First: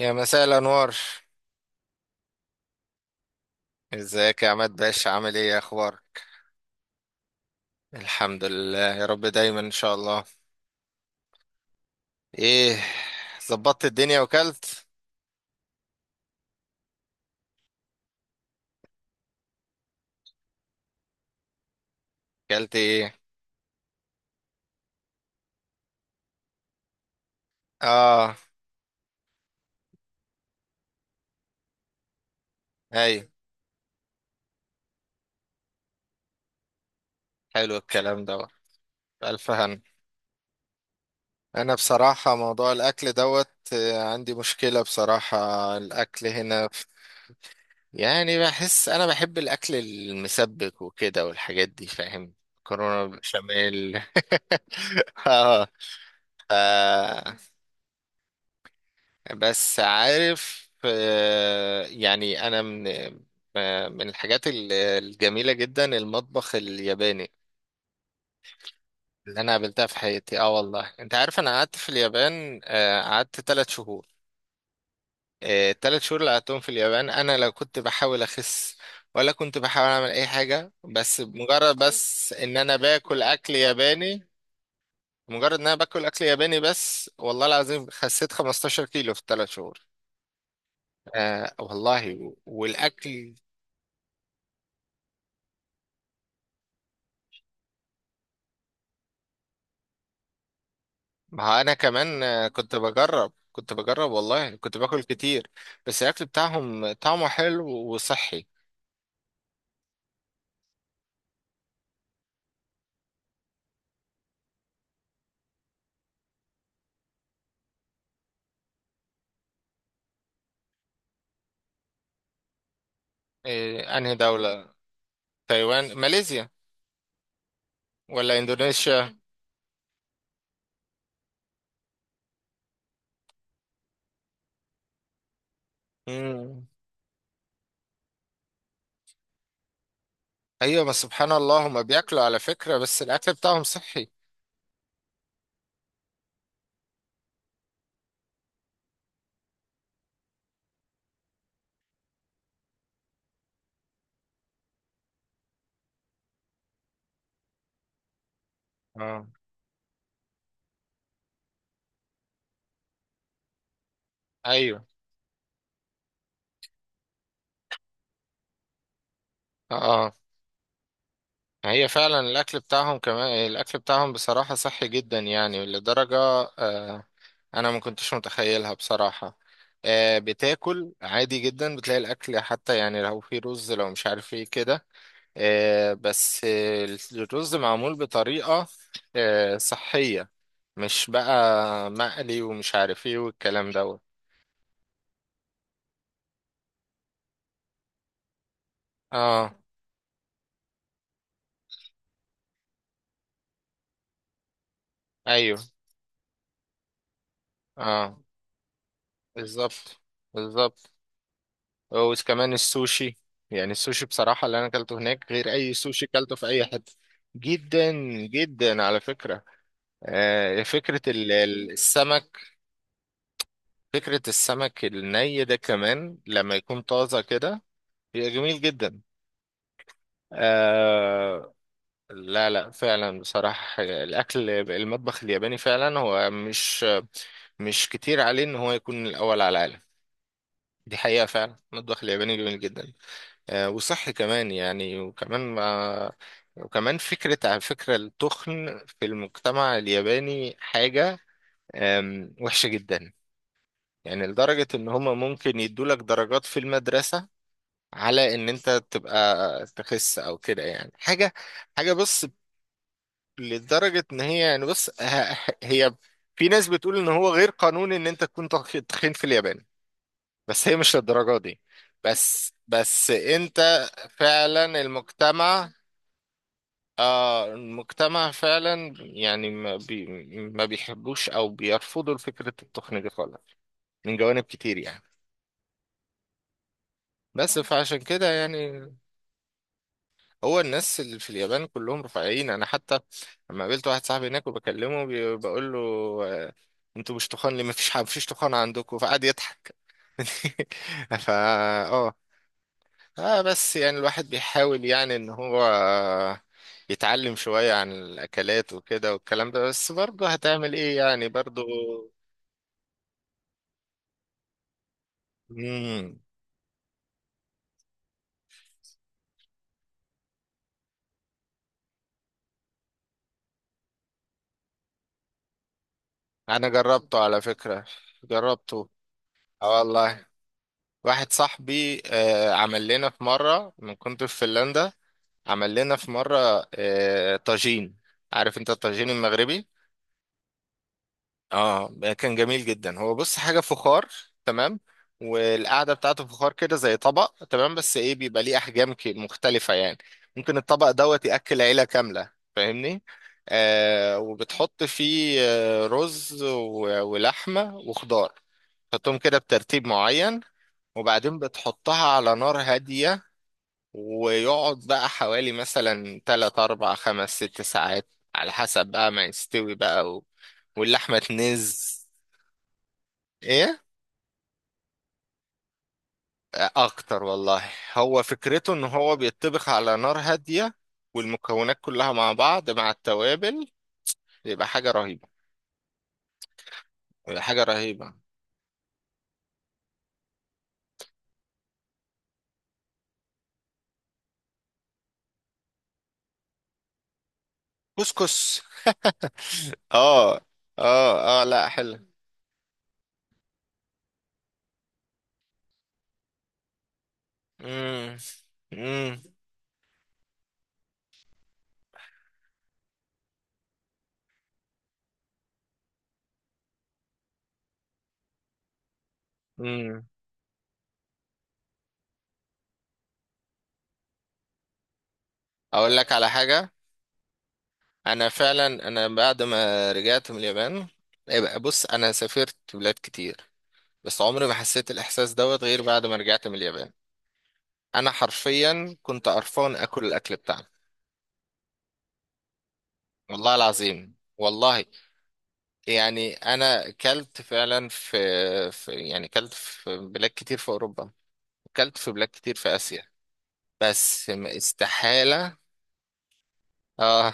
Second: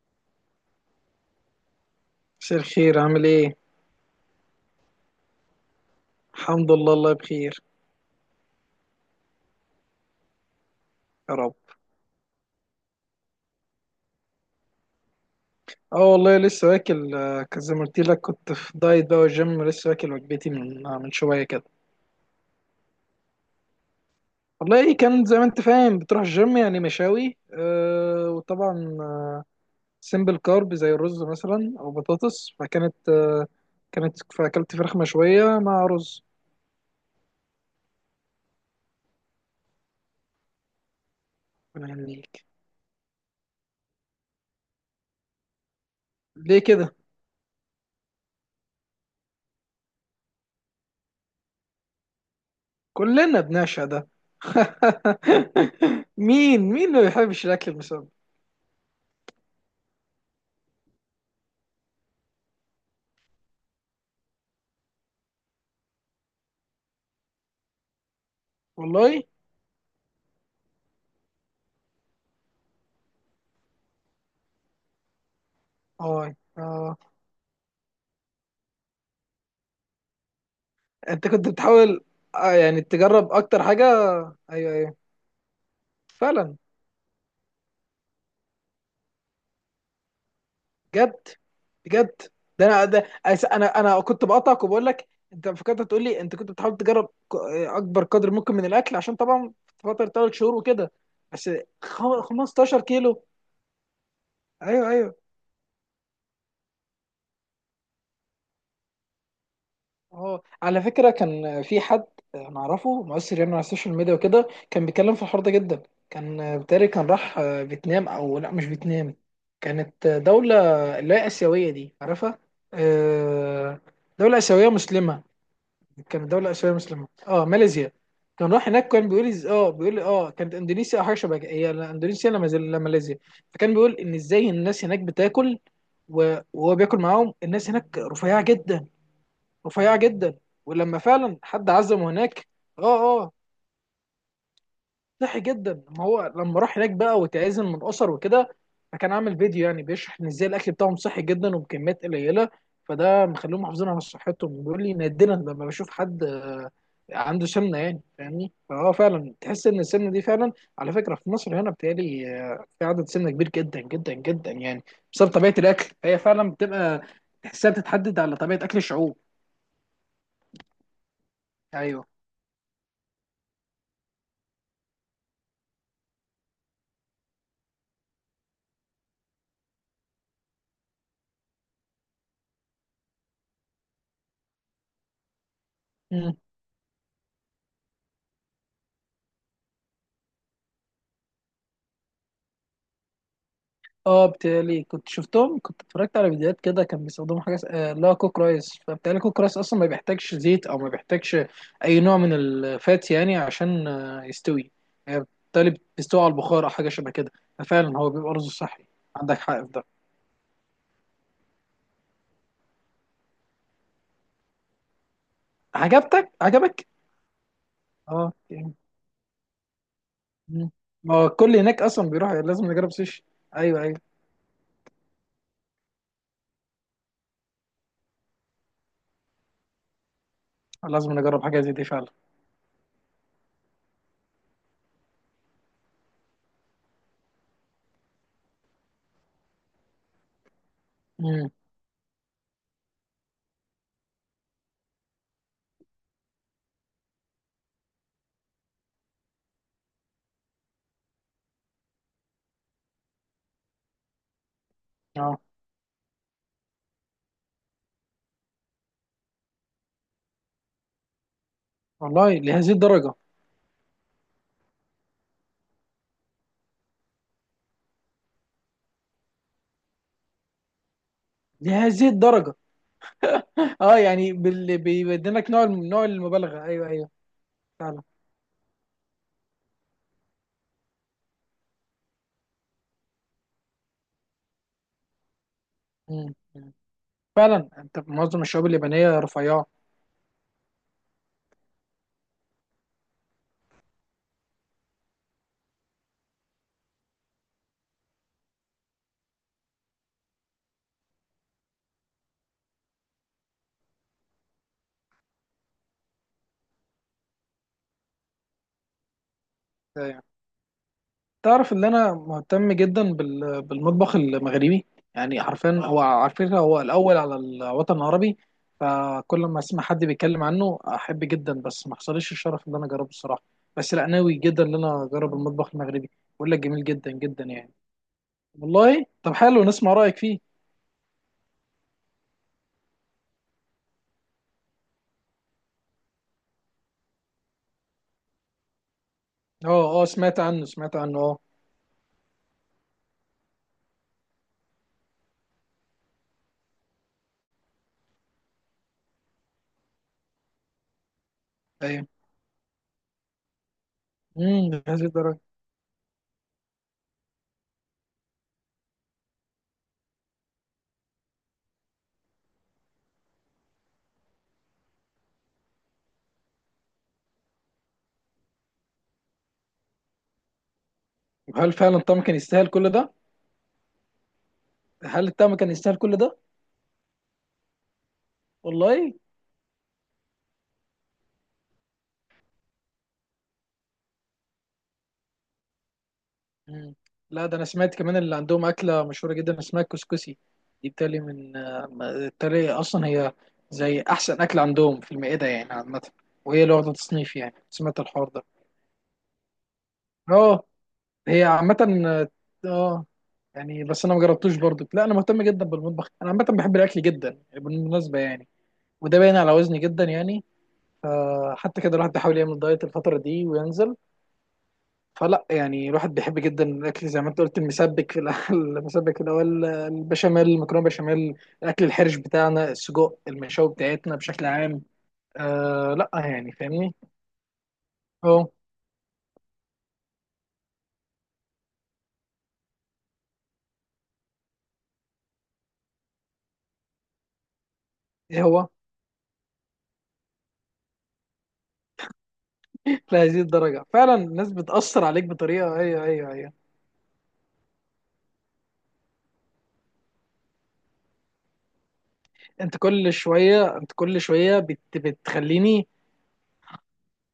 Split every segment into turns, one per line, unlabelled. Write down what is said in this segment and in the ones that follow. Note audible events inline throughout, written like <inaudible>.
يا مساء الأنوار.
مساء الخير، عامل ايه؟
ازيك يا عماد باشا؟ عامل ايه؟ إيه اخبارك؟
الحمد لله الله بخير.
الحمد لله يا رب دايما ان شاء الله.
يا رب.
ايه، ظبطت الدنيا وكلت؟
اه والله لسه واكل، زي ما قلت لك كنت في دايت بقى والجيم لسه واكل وجبتي من شويه كده.
كلت ايه؟
والله ايه، كان زي ما انت فاهم بتروح الجيم يعني مشاوي،
اه
وطبعا سيمبل كارب زي الرز مثلا او بطاطس، فكانت
ايوه،
كانت فاكلت فراخ مشويه مع رز.
حلو الكلام دوت. الف هن. انا
من
بصراحة
عندك.
موضوع الاكل دوت عندي مشكلة بصراحة. الاكل
ليه
هنا
كده؟
يعني بحس انا بحب الاكل المسبك وكده والحاجات دي، فاهم؟ كورونا
كلنا بنعشق
بشاميل.
ده. <laughs>
<laughs>
مين ما
اه
بيحبش الاكل المسبك.
بس عارف، آه، يعني انا من آه، من الحاجات الجميله جدا المطبخ الياباني
والله.
اللي انا قابلتها في حياتي. اه والله انت عارف انا قعدت في اليابان، قعدت 3 شهور. ال3 شهور اللي
اه،
قعدتهم في
اه.
اليابان انا لا كنت بحاول اخس، ولا كنت بحاول اعمل اي حاجه، بس
انت كنت
مجرد
بتحاول،
ان انا
يعني
باكل
تجرب
اكل
اكتر حاجه.
ياباني.
ايوه، ايوه.
مجرد ان انا باكل اكل
فعلا.
ياباني بس، والله العظيم خسيت 15 كيلو في ال3 شهور.
بجد.
آه
بجد.
والله،
ده انا ده،
والاكل،
انا كنت بقطعك وبقول لك انت فكرت تقول لي انت كنت بتحاول تجرب اكبر قدر ممكن من الاكل، عشان طبعا في فتره ثلاث شهور وكده. بس
ما انا كمان كنت
15 كيلو.
بجرب كنت بجرب والله كنت
ايوه،
باكل
ايوه.
كتير، بس الاكل بتاعهم طعمه حلو وصحي.
اه، على فكرة كان في حد انا اعرفه مؤثر يعني على السوشيال ميديا وكده، كان بيتكلم في الحوار ده جدا. كان بتاري كان راح فيتنام، او لا، مش فيتنام، كانت دولة اللي هي آسيوية، دي عارفها، آه،
إيه انهي
دولة آسيوية
دولة؟
مسلمة.
تايوان،
كانت
ماليزيا
دولة آسيوية مسلمة، اه ماليزيا.
ولا
كان راح هناك، كان
اندونيسيا؟
بيقول اه بيقول اه كانت اندونيسيا او حاجه شبه كده. هي لا اندونيسيا، لا ماليزيا. فكان بيقول ان ازاي الناس هناك بتاكل،
مم.
وهو بياكل معاهم. الناس هناك رفيعه جدا، رفيعة جدا.
ايوه
ولما
بس سبحان
فعلا
الله
حد
هما
عزمه
بياكلوا، على
هناك،
فكرة بس
اه اه،
الاكل بتاعهم صحي.
صحي جدا. ما هو لما راح هناك بقى وتعزم من اسر وكده، فكان عامل فيديو يعني بيشرح ان ازاي الاكل بتاعهم صحي جدا وبكميات قليله، فده مخليهم محافظين على صحتهم. بيقول لي نادرا لما بشوف حد عنده سمنه، يعني فاهمني، فهو
اه
فعلا تحس ان السمنه دي فعلا. على فكره في مصر هنا بتهيألي في عدد سمنه كبير جدا جدا جدا يعني،
ايوه
بسبب طبيعه الاكل. هي فعلا بتبقى تحسها بتتحدد على طبيعه اكل الشعوب.
اه، هي
ايوه.
فعلا الأكل بتاعهم، كمان الأكل بتاعهم بصراحة صحي جدا يعني لدرجة، آه، أنا ما كنتش متخيلها بصراحة. بتاكل عادي جدا، بتلاقي الأكل حتى يعني لو في رز لو مش عارف ايه كده، آه، بس آه، الرز معمول بطريقة صحية، مش بقى مقلي ومش عارف ايه والكلام دوت.
اه بتهيألي كنت شفتهم، كنت اتفرجت على فيديوهات كده، كان بيستخدموا حاجه اللي هو كوك رايس. فبتهيألي كوك
اه
رايس اصلا ما بيحتاجش زيت، او ما بيحتاجش اي نوع من الفات، يعني عشان يستوي، يعني
ايوه
بالتالي بيستوي على البخار او حاجه شبه كده، ففعلا هو
اه
بيبقى رز صحي. عندك حق في ده.
بالظبط بالظبط. وكمان السوشي، يعني السوشي بصراحة اللي أنا أكلته هناك غير أي سوشي
عجبتك،
أكلته في أي
عجبك.
حتة. جدا
اه يعني.
جدا على فكرة.
مم. ما هو الكل هناك اصلا بيروح
السمك،
لازم نجرب سوشي. ايوه، ايوه.
فكرة السمك الني ده كمان لما يكون طازة كده بيبقى جميل جدا.
لازم نجرب
آه،
حاجه زي دي فعلا.
لا لا فعلا بصراحة الأكل، المطبخ الياباني فعلا هو مش مش كتير عليه إن هو يكون الأول على العالم. دي حقيقة،
امم.
فعلا المطبخ الياباني جميل جدا. وصحي كمان يعني، وكمان مع، وكمان فكرة، على فكرة التخن في المجتمع الياباني حاجة وحشة جدا. يعني لدرجة إن هما
اه
ممكن يدولك درجات في المدرسة على إن أنت تبقى تخس أو كده، يعني حاجة حاجة بص،
والله. لهذه الدرجه.
لدرجة إن هي هي في ناس بتقول إن هو غير قانوني إن أنت تكون تخين في اليابان، بس هي مش للدرجة دي.
لهذه
بس
الدرجه.
بس أنت
اه يعني بال...
فعلا
بيبينك نوع
المجتمع،
نوع المبالغه. ايوه، ايوه.
آه
فعلا.
المجتمع فعلا يعني ما بيحبوش او بيرفضوا فكرة التقنية دي خالص، من جوانب كتير يعني.
مم. مم.
بس
فعلا
فعشان
انت
كده
معظم الشباب
يعني
اليابانيه رفيعه.
هو الناس اللي في اليابان كلهم رفيعين. انا حتى لما قابلت واحد صاحبي هناك وبكلمه بقول له آه، انتوا مش تخان ليه؟ ما فيش ما فيش تخان عندكم، فقعد يضحك. <laughs> فا، اه اه، بس يعني الواحد بيحاول يعني ان هو يتعلم شوية عن الاكلات وكده والكلام ده، بس
يعني
برضه هتعمل ايه يعني برضه.
تعرف ان انا مهتم جدا بال... بالمطبخ المغربي، يعني حرفيا هو
مم.
عارفين هو الاول على الوطن العربي، فكل ما اسمع حد بيتكلم عنه احب جدا، بس ما حصلش الشرف ان انا اجربه الصراحه. بس لا ناوي جدا ان انا اجرب المطبخ المغربي. بقول لك
انا
جميل جدا
جربته على
جدا يعني.
فكرة، جربته.
والله طب حلو
اه
نسمع رايك
والله،
فيه.
واحد صاحبي آه عمل لنا في مرة، من كنت في فنلندا عمل لنا في مرة آه طاجين. عارف انت الطاجين المغربي؟
اه اه سمعت عنه، سمعت عنه اه.
اه كان جميل جدا. هو بص حاجه فخار، تمام؟ والقعده بتاعته فخار كده زي طبق تمام، بس ايه بيبقى ليه احجام مختلفه يعني. ممكن الطبق دوت ياكل عيله
أيوة.
كامله، فاهمني؟ آه
امم.
وبتحط
لهذه
فيه
الدرجه.
رز ولحمه وخضار، تحطهم كده بترتيب معين، وبعدين بتحطها على نار هاديه، ويقعد بقى حوالي مثلا 3 4 5 6 ساعات على حسب بقى ما يستوي بقى و... واللحمة
هل
تنز.
فعلا الطعم كان يستاهل كل ده؟
ايه؟
هل الطعم كان يستاهل كل ده؟
اكتر والله. هو فكرته ان
والله.
هو بيتطبخ على نار هادية، والمكونات كلها مع بعض مع التوابل، بيبقى حاجة رهيبة.
مم.
بيبقى
لا ده
حاجة
انا سمعت
رهيبة.
كمان اللي عندهم اكله مشهوره جدا اسمها الكسكسي. دي بتالي من آه، بالتالي اصلا هي زي احسن اكل عندهم في المائده يعني عامه، وهي اللي واخده تصنيف يعني، سمعت الحوار ده.
كسكس. <laughs> اه
اه.
اه
هي
اه لا
عامه
حلو.
اه. آه، يعني بس انا ما جربتوش برضو. لا انا مهتم جدا بالمطبخ، انا عامه بحب الاكل جدا
امم
بالمناسبه يعني، وده
امم
باين على وزني جدا يعني، فحتى كده الواحد بيحاول يعمل دايت الفترة دي وينزل. فلا يعني الواحد بيحب جدا الأكل زي ما أنت قلت المسبك في الأول. <laughs> المسبك اللي هو
امم.
البشاميل، المكرونة بشاميل، الأكل الحرش بتاعنا، السجق المشاوي بتاعتنا بشكل عام. آه
اقول
لا
لك على
يعني
حاجة،
فاهمني.
انا
أه.
فعلا انا بعد ما رجعت من اليابان، يبقى بص، انا سافرت بلاد كتير بس عمري ما حسيت الاحساس دوت غير بعد ما رجعت من اليابان. انا
إيه هو.
حرفيا كنت قرفان اكل الاكل بتاعنا.
<laughs> لهذه
والله
الدرجة
العظيم،
فعلا الناس
والله
بتأثر عليك بطريقة. أيوه، أيوه،
يعني
أيوه.
انا كلت فعلا في يعني كلت في بلاد كتير في اوروبا، كلت في بلاد كتير في
أنت
اسيا،
كل شوية، أنت كل
بس
شوية
استحالة.
بتخليني،
اه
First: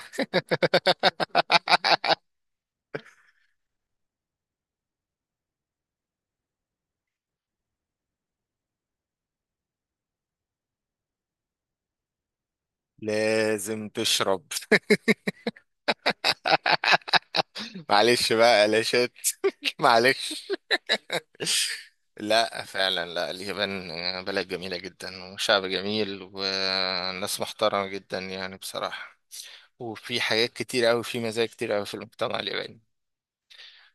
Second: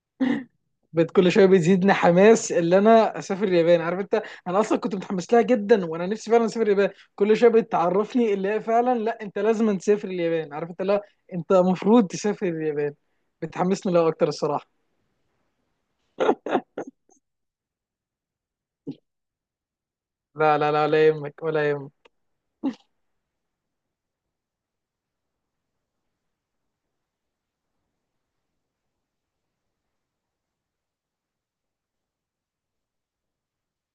بقت كل شويه
<laughs>
بيزيدني حماس اللي انا اسافر اليابان، عارف انت. انا اصلا كنت متحمس لها جدا، وانا نفسي فعلا اسافر اليابان. كل شويه بتعرفني اللي هي فعلا لا انت لازم تسافر اليابان، عارف انت، لا انت المفروض تسافر اليابان.
لازم
بتحمسني لها اكتر
تشرب.
الصراحه.
<laughs> معلش بقى قلاشات. <laughs> معلش.
لا لا لا، لا يهمك ولا يهمك.
لا فعلا، لا اليابان بلد جميلة جدا، وشعب جميل وناس محترمة جدا يعني بصراحة، وفي حاجات كتير أوي، في مزايا كتير أوي في المجتمع الياباني.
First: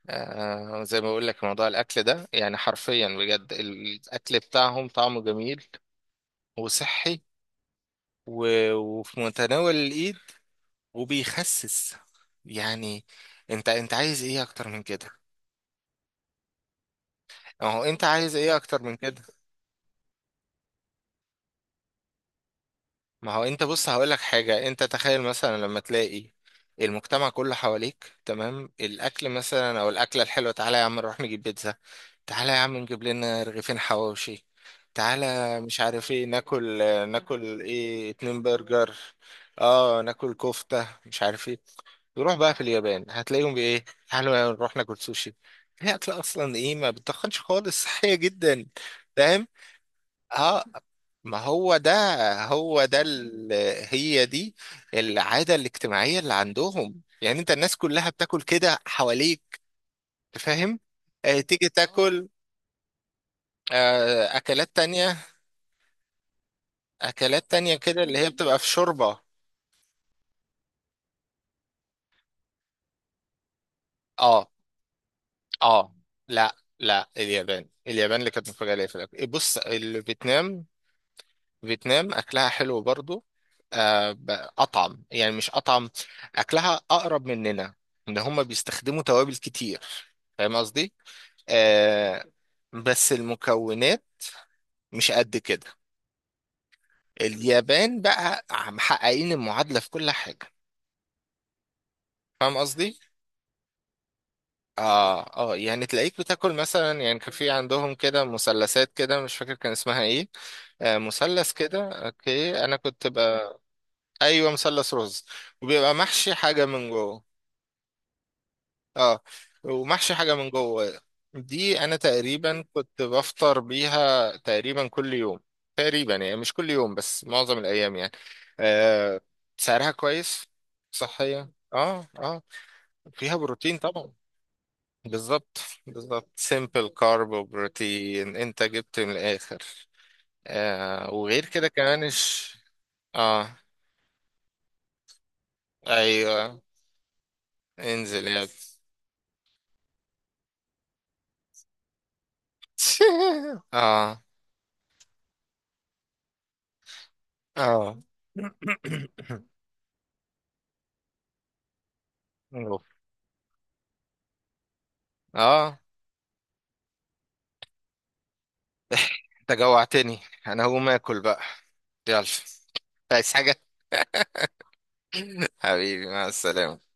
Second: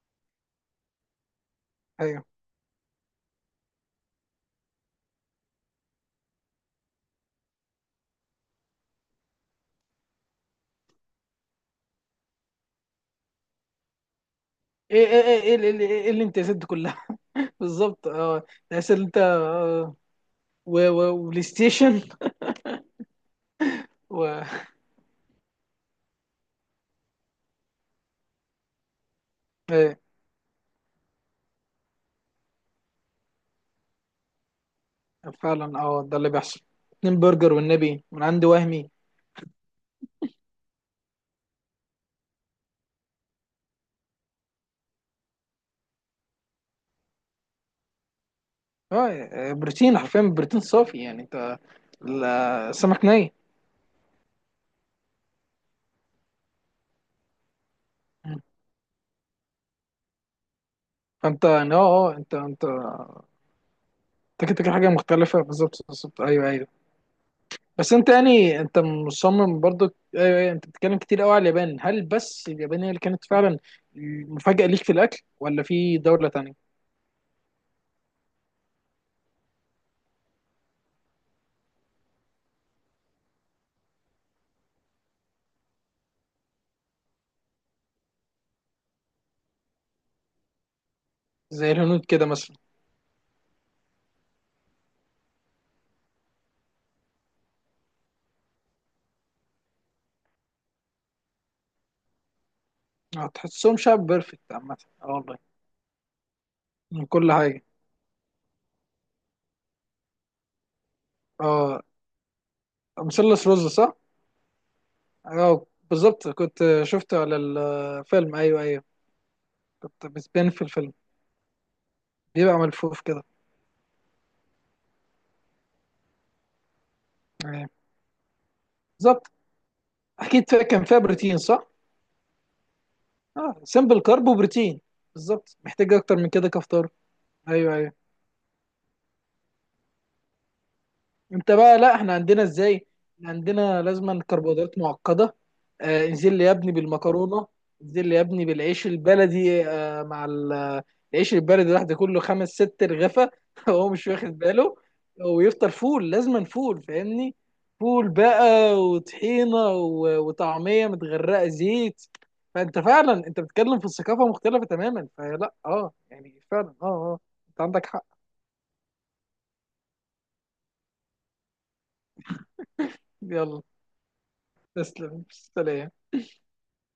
آه زي ما بقول لك موضوع الاكل
ايوه.
ده يعني حرفيا بجد، الاكل بتاعهم طعمه جميل وصحي وفي متناول الايد، وبيخسس يعني. انت انت عايز ايه اكتر من
ايه،
كده؟
ايه، ايه، ايه، ايه، ايه، ايه الامتيازات دي كلها. <laughs>
ما هو انت
بالظبط
عايز
اه.
ايه اكتر
تحس
من
ان انت
كده؟
وبلاي ستيشن
ما هو انت بص هقول لك
و
حاجة. انت تخيل مثلا لما تلاقي المجتمع كله حواليك تمام؟ الاكل مثلا او
ايه،
الاكلة الحلوة: تعالى يا عم نروح نجيب بيتزا، تعالى يا عم نجيب لنا رغيفين حواوشي، تعالى
فعلا
مش
اه
عارف
ده
ايه.
اللي بيحصل.
ناكل،
اتنين برجر
ناكل
والنبي
ايه؟
من
اتنين
عند وهمي.
برجر اه ناكل كفتة مش عارف ايه. نروح بقى في اليابان هتلاقيهم بايه؟ تعالوا يا نروح ناكل سوشي. هي اكلة اصلا ايه؟ ما بتخنش خالص <laughs> صحية جدا. فاهم؟
اه بروتين، حرفيا بروتين
اه
صافي يعني
ما
انت،
هو ده، هو ده
السمك ني.
هي دي العادة الاجتماعية اللي عندهم. يعني انت الناس كلها بتاكل كده حواليك، فاهم؟
فانت
تيجي
يعني اه، اه،
تاكل
انت انت كده،
اكلات
كده حاجه
تانية،
مختلفه. بالظبط، بالظبط، ايوه ايوه.
اكلات تانية
بس
كده
انت
اللي هي بتبقى
يعني
في
انت
شوربة.
مصمم برضو. ايوه ايوه انت بتتكلم كتير قوي على اليابان، هل بس اليابان هي اللي كانت فعلا
اه
مفاجاه ليك في الاكل، ولا
اه
في دوله تانية؟
لا لا، اليابان، اليابان اللي كانت مفاجأة ليا في الاكل. إيه، بص فيتنام، فيتنام اكلها حلو برضو. آه، ب- اطعم يعني، مش اطعم، اكلها اقرب مننا، ان هم بيستخدموا توابل كتير، فاهم قصدي؟
زي الهنود
آه
كده مثلا.
بس المكونات مش قد كده. اليابان بقى محققين المعادلة في كل حاجة، فاهم قصدي؟
اه، تحسهم شعب بيرفكت عامه. اه
اه
والله.
اه يعني تلاقيك بتاكل مثلا،
من
يعني كان
كل
في
حاجه.
عندهم كده مثلثات كده مش فاكر كان اسمها ايه، آه مثلث
اه.
كده اوكي انا كنت
مثلث
بقى
رز صح؟
<laughs> ايوه مثلث رز،
اه
وبيبقى
بالظبط
محشي
كنت
حاجه من
شفته
جوه.
على الفيلم. ايوه، ايوه.
اه
كنت
ومحشي حاجه من
بتبان في الفيلم.
جوه. دي انا
بيبقى
تقريبا كنت
ملفوف كده.
بفطر بيها تقريبا كل يوم، تقريبا يعني مش كل يوم بس معظم
يعني.
الايام يعني. آه
بالظبط.
سعرها كويس.
اكيد فيها، كان فيها بروتين
صحيه
صح؟
اه اه، فيها
اه
بروتين
سمبل
طبعا.
كارب وبروتين.
بالظبط.
بالظبط، محتاج اكتر
بالظبط
من كده
سيمبل
كفطار.
كارب
ايوه، ايوه.
وبروتين، انت جبت من الاخر. آه وغير
انت
كده
بقى لا،
كمان
احنا عندنا
اش.
ازاي، احنا
اه
عندنا لازما كربوهيدرات معقده. آه انزل لي يا
ايوه
ابني بالمكرونه، انزل لي يا
انزل يا
ابني
ابني.
بالعيش البلدي، مع العيش البلدي لوحده كله خمس ست رغفه
<laughs>
<laughs> هو مش
اه
واخد باله، ويفطر فول، لازما فول، فاهمني،
اه.
فول
<coughs>
بقى وطحينه وطعميه متغرقه زيت. فانت
أوف.
فعلا انت بتتكلم في الثقافه مختلفه تماما، فلا
اه
اه يعني فعلا اه اه، انت عندك حق.
انت جوعتني، انا هقوم اكل بقى. يلا، عايز حاجة؟
يلا، تسلم،
<laughs>
سلام.
حبيبي مع السلامة.